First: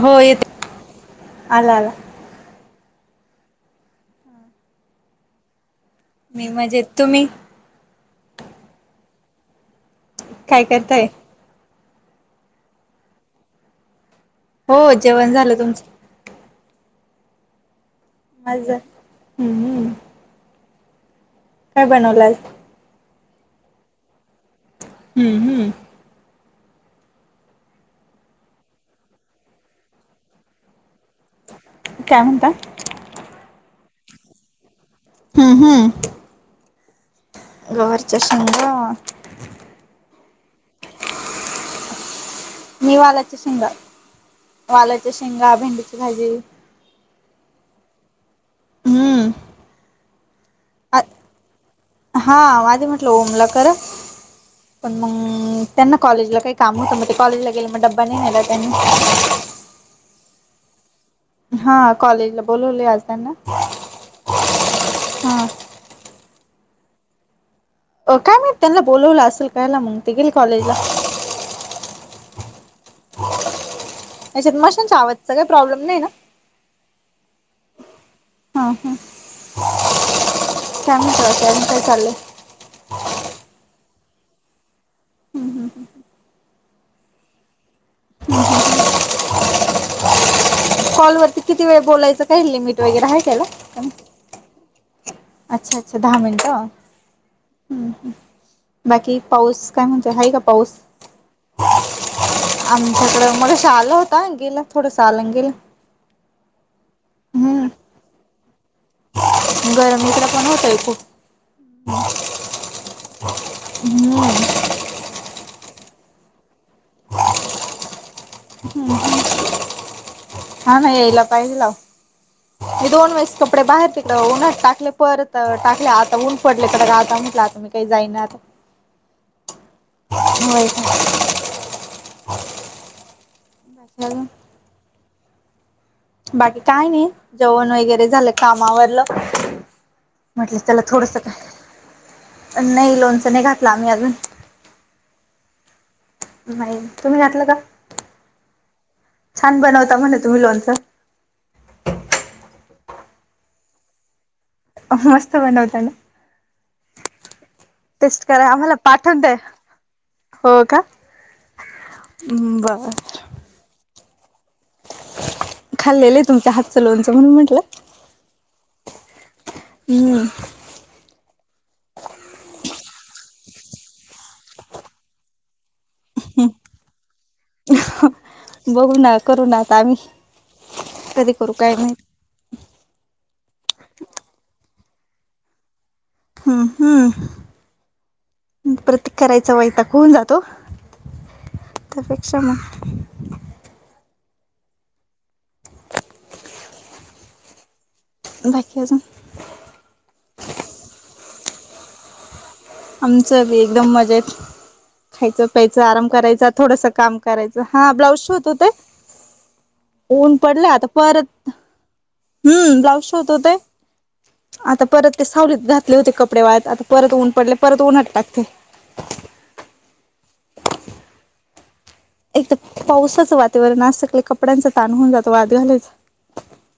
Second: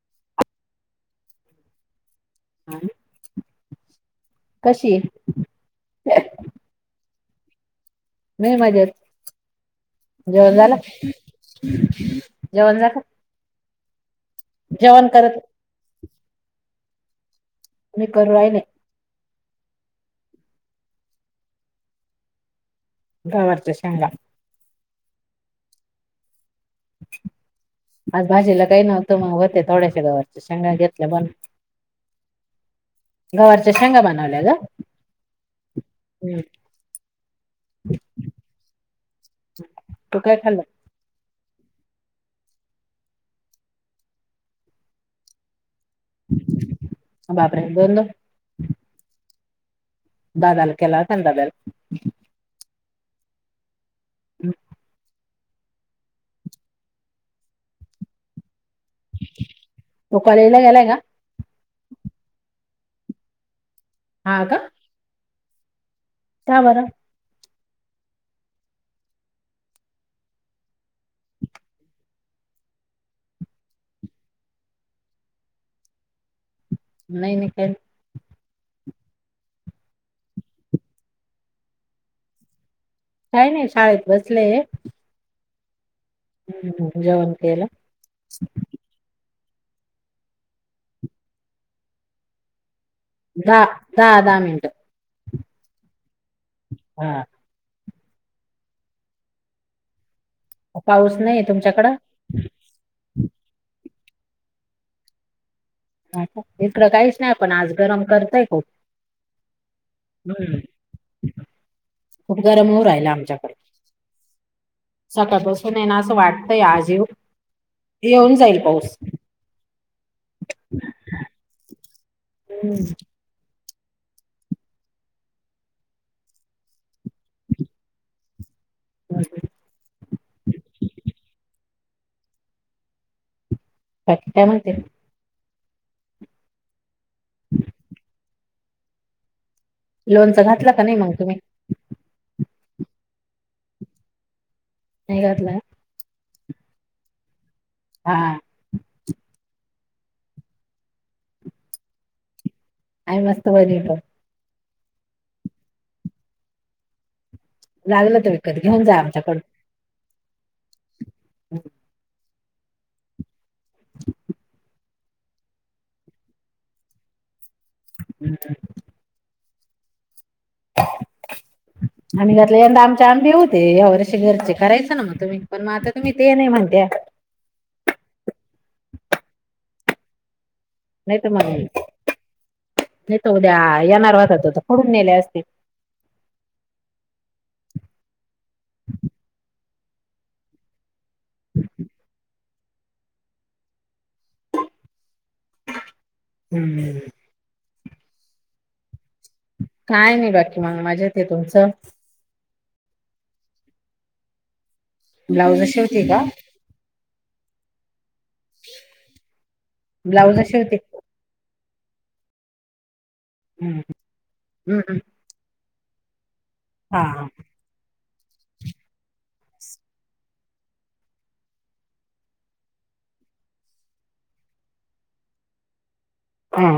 हो येते आला आला कशी हे? मी मजेत तुम्ही? मीही मजेत जेवण काय करताय झालं? जेवण झालं हो जेवण झालं तुमचं मी करू राहिले. हम् हम. काय बनवलाय. गव्हारचा शेंगा हम्म हम्म आज भाजीला काही नव्हतं मग होते थोड्याश गावरीच्या शेंगा घेत काय म्हणता गव्हारचा शेंगा बनवल्या ग हम् हम्म हम्म. गव्हारचा शेंगा. तू का य खाल्ला मी वाल्याच्या शेंगा वाल्याच्या शेंगा भेंडीची भाजी बापरे बोललो हम्मअ दादाल केला त्यां दादल लोमला करा पण म ग त्यांना कॉलेजला काही काम होतं मग ते कॉलेजला गेलं मग ड्बा नाही नेला त्यांनी तो कॉलेजला गेलाय का हाआ कॉलेजला बोलवले आज त्यांना हा का हा का बरं अ काय म्हाईत त्यांना बोलवलं असेल कायला म्हगते गेल कॉलेजला ह्याच्छा त मशिनच्या आवाजाच काही प्रॉब्लेम नाही ना नाही नाही कायं. हम हम [unintelligible] [inaudible] काही नाही शाळेत बसलेए ए हम् ह्म जेवण केल. कॉल वरती किती वेळ बोलायचं काही लिमिट वगैरे हाय काय गं दहा त्याला दहा दहा मिनिटं. अच्छा अच्छा दहा मिनिटं हा. हम. बाकी पाऊस काय म्हणतय ह का पाऊस नाहीये तुमच्याकडं? आमच्याकड मगाशी आलं होत का य गेला थोडं साल न गेलं [unintelligible] इकडें काहीच नाही पण आज गरम करतय खूप गरमइकडं पण हम्म. होतय खूप खूप गरम होतेय ह म्मअअ. सकळ पासून ये ना असं वाटतंय आजीव येऊन जाईल हं पाऊस. हं हा हा ना यायला पाहिेजेवण लाव मी हम्म. दोन वेस क पर बाहेर तिकलं ऊन्हत टाकले परत टाकले आता ऊन पडले तर ग आता म्हटलं आता मी काही जाईणार [inaudible] व्हय काय अजून बाकी काय म्हणते बाकी काय नाही जेवण वगैरे झालं काम आवरलं लोणचं म्हटलं घातलं त्याला का नाही मग थोडस तुम्ही काय नही लोनचं नही घातलं आम्ही अजून नाही घातलं नाही तुम्ही घातलं का? हा हा छान बनवता म्हणे तुम्ही लोणचं [unintelligible] हाय मस्त बरी आहे बाई मस्त बनवता लागलं टेस्ट तर करायला विकत आम्हाला घेऊन जा पाठवून द्या आमच्याकडून हो का बर खाल्लेलं आहे तुमच्या हातचं लोणचं म्हणून म्हंटलं हम् हम् हो आम्ही घातल्या यंदा आमचे आंबे होते या वर्ष घरचे करायचं ना मग तुम्ही पण मग आता तुम्ही ते नाही म्हणत्या [unintelligible] बघू ना करू न आम्ही नाही तर कधी मला करू काय माहित नाही तर उद्या येणार वाटत पुढून नेले असते हम्म हम्म प्रतीक करायचं वयता होऊन जातो त्यापेक्षा मग हम्म [inaudible] काय नाही बाकी मग मजेत आहे तुमचं आमचं बी एकदम मजेत खायचं ब्लाउज प्यायचं शिवते आराम का करायच थोडस काम करायच हा ब्लाउज शिवत होते ऊन ब्लाउज पडले शिवते. आता परत हम्म ब्लाउज शिवत होते हम्म आता हम्म परत ते सावलीत घातले होते कप कपडे वाळत आता हा परत हा. ऊन पडले तो उन्हात टाक ते एक तर पावसाचं वातावरण असत कपड्यांच ताण होऊन जातो वाळत घालायच हा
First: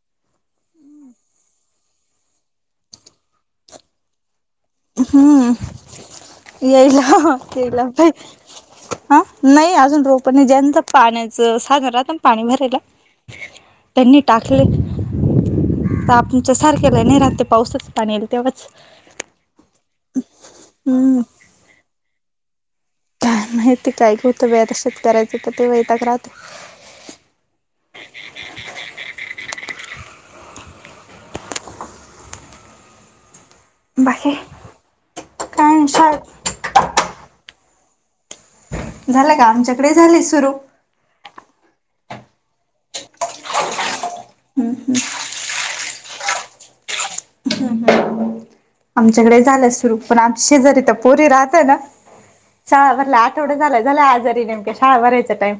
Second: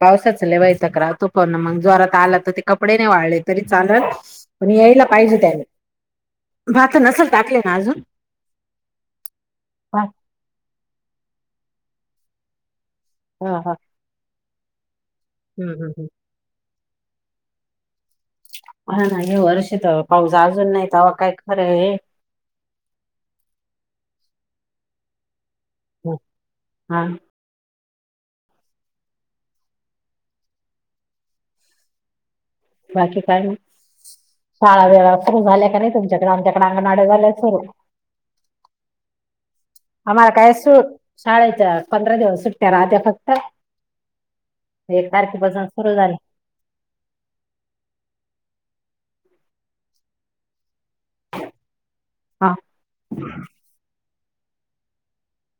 पावसाच लय तक्रार तो मग जोरात नाही आला तर ते कपडे नाही वळले तरी चालत हम्म भात नसेल यायला टाकले ना केला अजून काय हा नाही हा अजून रो [unintelligible] पनी ज्यांच पाण्याचं साधन राहता पाणी भरायला हम हा हम्म हम्म हम्म आपच्या सारखे नाही राहते पावसाच पाणी तेवढच हा नाही हे वर्ष पाऊस अजून नाही तवा हम्म काय खरं काय माहिती काय होतं [unintelligible] शेत करायचं तर ते व्हाैताक राहत हा बाकी काय आणि बाकी शाळा वेळा सुरू झाल्या काय का नाही तुमच्याकडे शाळेत आमच्याकडे अंगणवाड्या झाल्या सुरू [unintelligible] झालं का आमच्याकडे झाली पंधरा सुरू दिवस सुट्ट्या राहत्या फक्त एक तारखेपासून सुरू झाले आमच्याकडे झालंय सुरू पण आमच्या शेजारी तर पोरी राहत ना हा शाळा भरला आठवडा झाल्या झाल्या आजारी नेमक्या शाळा भरायचा टाइम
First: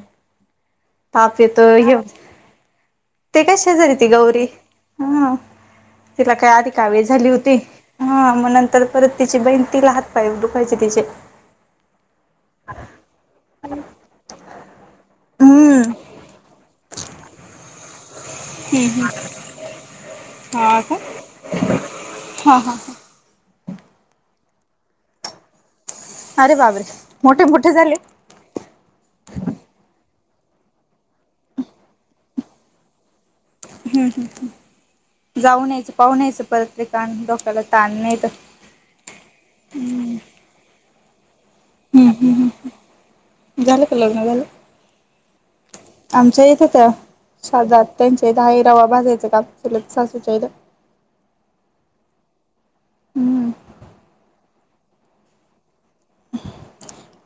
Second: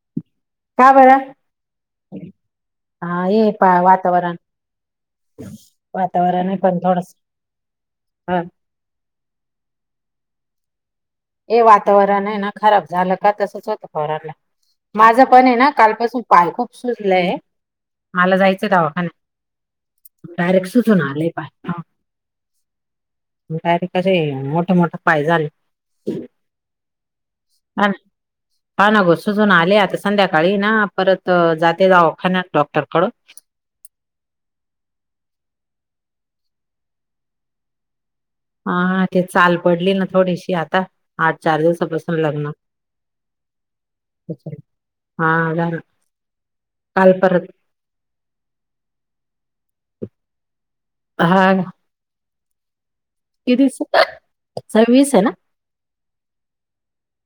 का बरं ताप येतो हे हा ते हे कश पा झाली ती वातावरण गौरी हा तिला वातावरण काय आहे अधिक पण काविळ थोडस झाली होती हा मग नंतर परत तिची बहीण तिला हात पाय दुखायचे तिचे हे वातावरण आहे ना खराब झालं का तसच होतं पोरांना माझं पण आहे ना हम्म कालपासून पाय खूप सुजलंय मला जायचंय दवाखा हम्म हम्म नाही डायरेक्ट हा का सुचून आलेय पा हा हा तर कसे मोठ मोठे पाय झाले अरे बाबरे मोठे मोठे ह झाले हा ना गोसजून आले आता संध्याकाळी ना परत जाते जाऊखाान डॉक्टरकड हम् ह जाऊ न्यायचं पाहून यायचं परत्रकाण डोक्याला ताण नाही तर हाा ते चाल पडली ना थोडीशी आता आठ चार दिवसापासून लग्न झाल क लग ना झालं हा झालं आमच्या इथं त्या काल परत शद त्यांच्या इथ हारवा भाजायच का [inaudible] लत असूचहिदा [inaudible] हा [inaudible] हम्म किती सववीस आहे ना [inaudible]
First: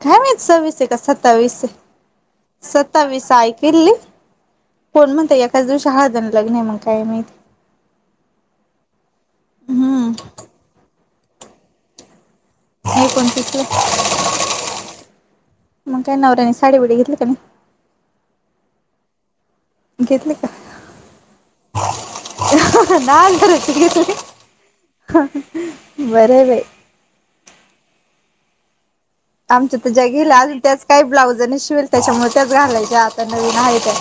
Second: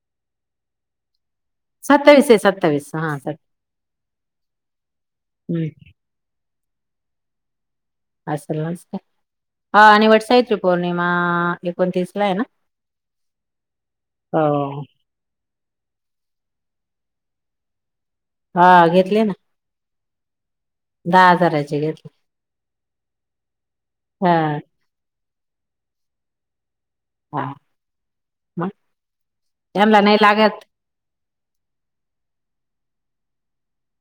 काय माह स विसय क स [inaudible] सत्तावीस सत्तावीस आहे हा सत्तावीस आयकल्ली [inaudible] कोण म्हणता एकाच हम्म दिवशी हळजण लग्न आहे मग काय माहिती [inaudible] असल नमस्कार हा आणि हम्म वट साहित्री पौर्णिमा एकोणतीसला आहे ना [inaudible] हो पणतेचे हो. मग काय नवऱ्यानी साडी बडी घेतली का नाही [inaudible] [inaudible] हा घेतले ना [inaudible] घेतले [inaudible] दहा हजाराची घेतली [inaudible] न बर बाय [inaudible] हा ह [inaudible] आमच्या तर ज्या गेला आणि त्याच काही ब्लाउज नाही शिल त्याच्यामुळे त्या लायच्या आता नवीन आहे त्या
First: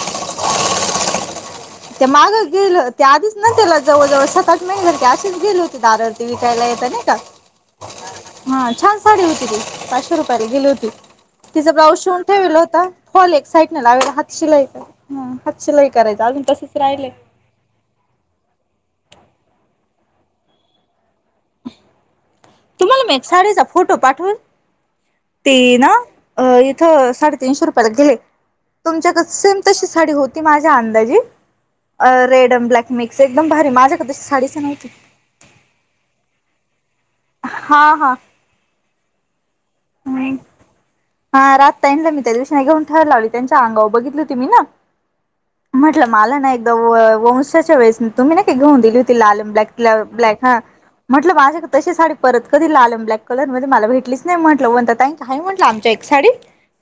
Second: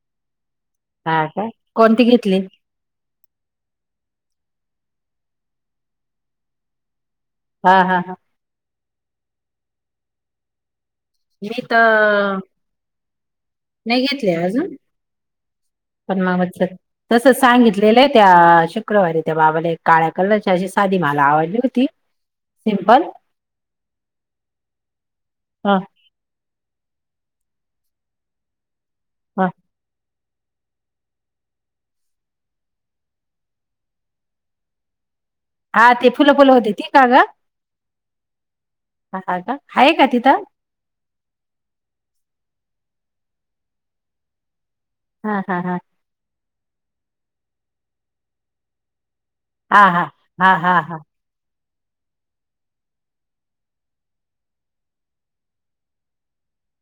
[inaudible] हा का [inaudible] कोणती ते माग घेतली? गेलं त्या आधीच ना त्याला जवळ जवळ सतात नाही झा [inaudible] गेले होते दारावरती विकायला येतं नाही का [inaudible] हा हा हा [inaudible] साडी होती ती पाचशे रुपयाला गेली होती [inaudible] मी तिचा ब्लाऊज शिवून तर ठेलेला होता हॉल एक साईडने नाही लावला हात घेतले अजून शिलाईचा [inaudible] हात शिलाई करायचं अजून [inaudible] तस सांगितलेलं आहे त्या शुक्रवारी त्या बाबाला काळ्या कलरच्या अशी साधी मार [inaudible] तुम्हाला मी शाळेचा फोटो पाठवून [inaudible] हा ना इथ साडे तीनशे रुपयाला गेले तुमच्याक हा. सेम तशी साडी होती [inaudible] ती माझ्या अंदाजी [inaudible] अ रेड अड ब्लॅक मिक्स एकदम भारी माझ्याक नव्हती [inaudible] हा ते फुलं फुलं होते ठी का ग हा हा का आहे का [inaudible] ह तिथं? हा रातता इंलं मित कृष्न ठर लावली त्यांच्या अंगावर बघितलं त मी ना हा हा हा म्हटलं मला ना [inaudible] वंशाच्या वेस तुम्ही ना काकी घेऊन दिली हो [inaudible] लालम ब्लॅक तिला ब्लॅक हा म्हटलं माझ [inaudible] तशी साडी परत कधी लालम ब्लक कलर मध्ये मला भेटलीच नाही म्हटलं वण काय म्हटलं आमच्या एक साडी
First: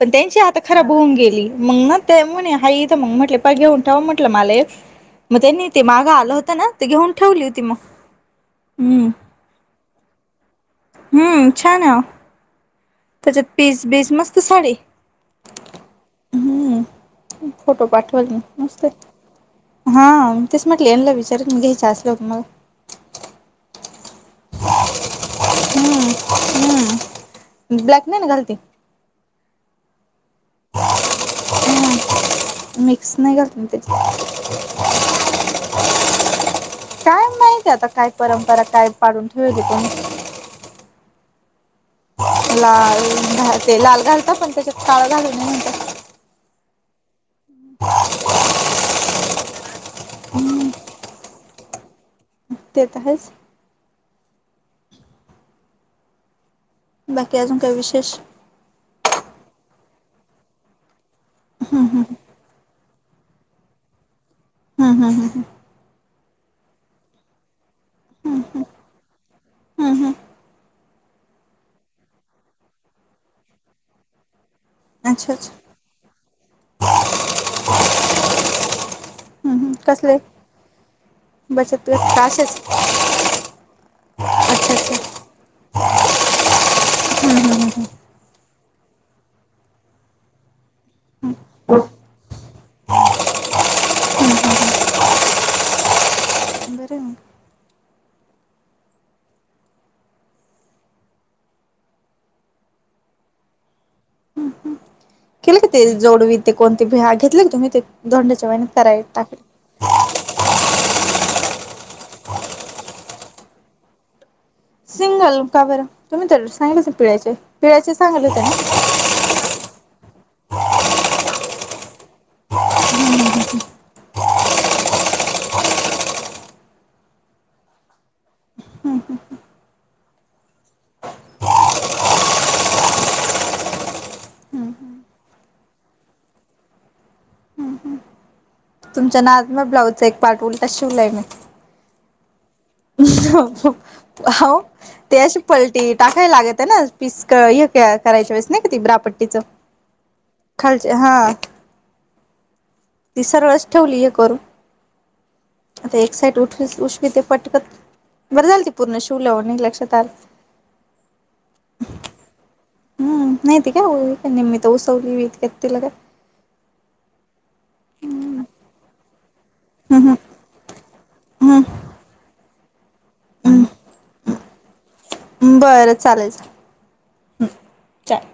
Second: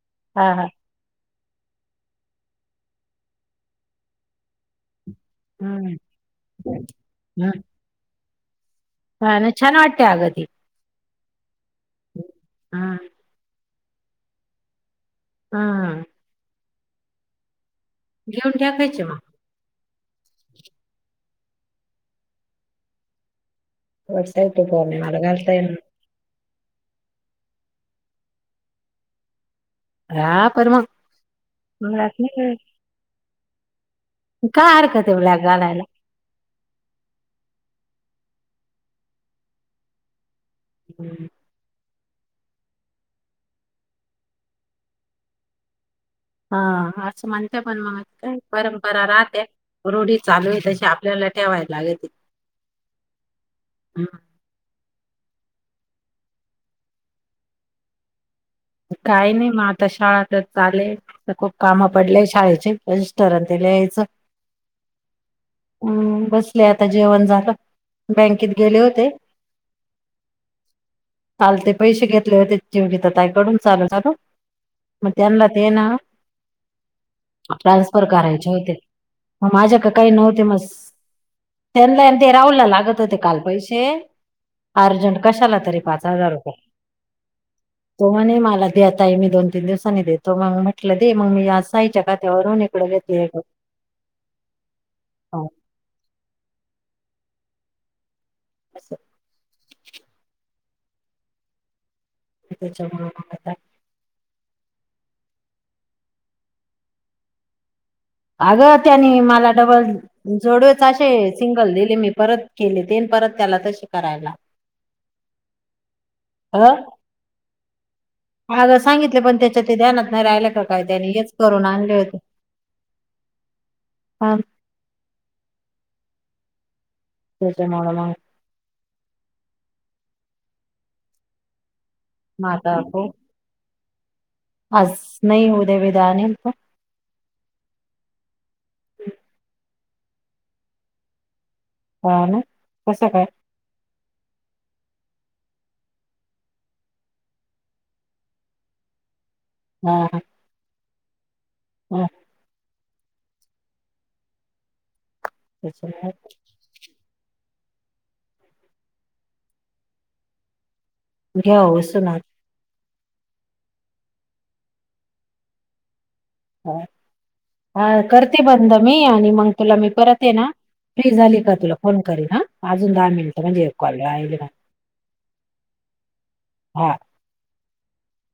[inaudible] पण त्यांची हा आता हा खराब होऊन गेली मग ना ते म्हणे हाथं मग म्हटले प घेऊन ठेवा म्हंटलं मले [inaudible] मग त्यांनी ते हम्म मागं आलं होत ना ते घेऊन ठेवली होती हम्म मग [inaudible] [inaudible] हा छान वाटते आगदीी [inaudible] हम्म छ ना [inaudible] त्याच्यात पीस बीस मस्त साडी [inaudible] हम [inaudible] हम्म फोटो पाठवाल ना नुसते टाकायचे मग. हा तेच म्हटले विचारत म घ्या ह्याच असलंव मग. [inaudible] टता तू फो नाही मला घालता ये ना हम् ब्लॅक नाही ना गलती. रा परर्मा. ब्लॅक नाही मिक्स नाही घालत ना त्याची घालत का हरख ब्लॅक घालायला. [inaudible] काय माहिती आता काय परंपरा काय पाडून ठेवल तची [inaudible] बोल. लाल घालते लाल घालता पण त्याच्यात काळा घालत नाही ना. हा असं म्हणत पण मग काय परंपरा राहते आहे, रोढी चालू आहे, तशी आपल्याला. ठेवाय लागेते. ते त हायच. बाकी अजून काय विशेष. काही नाही मग आता शाळा तर चाले खूप काम हम्म हम्म पडलेय शाळेचे. रजिस्टर अन ते लिहायचं. हा हा ह. हम् बसले आता जेवण झालं हम्म बँकेत गेले होते. हम्म हम्म चालते पैसे घेतले होते जिवग [unintelligible] ताई तयकडून चालू हाय मग अच्छा त्यांना अच्छा ते ना. ट्रान्सफर करायचे होते, मग हम्म हम्म माझ्याक काही कसले नव्हते मस बचत गट त्यांनन का ते असेच राहूला लागत होते, काल पैसे अच्छा अच्छा अर्जंट कशाला तरी. पाच हजार रूपे हम्म हम्म तो म्हने मा चालतंय ताई मी दोन तीन दिवसांनी देतो मग म्हटलं दे मग हम्म मी या साईच्या काात्यावरून इकडं घेतेले. हम् [inaudible] हो. बर आहे मग असं. [unintelligible] केलं का ते जोडवी ते कोणती भ्या घेतले का तुम्ही ते. दोंड्याच्या वहिन्यात अगं कराय त्यानी टाकले मला डबल जोडवेच असे सिंगल दिले मी परत केले ते परत त्याला तसे करायला. सिंगल कबर तुम्ही तर अ सांगितल पिळ्याच्या पिळ्याच्या. अगं सांगितलं पण त्याच्या ते ध्यानात नाही राहिला का काय त्यानी हेच करून आणले होते. हा. [inaudible] [inaudible] ना आज नाही उद्या भिदया [unintelligible] आणिल का तुमच्या ना आत म ब्लाउजचा एक पार्ट उलट शिवलाय मी. हा ना. ह कसं काय [unintelligible] ते अशी पलटी टाकायला लागत आहे, ना पीस हे करायच्या वेळेस नाही कि ते ब्रापट्टीचं. हा हा. हा [unintelligible] हा. तिसर वेस ठेवली हे करू आता त्याच्यामुळे एक साइड उठवी उसवी ते पटकन. बरं झाल ती पूर्ण शिवलंवून लक्षात आल. घेस ना [unintelligible] हं नाहीती कामी उसवली तिला का. हा करते बंद मी आणि मग. तुला मी हम्म परत ये ना फ्री झाली हम्म का तुला फोन करीन ह हम्म हम्म बरं [unintelligible] चार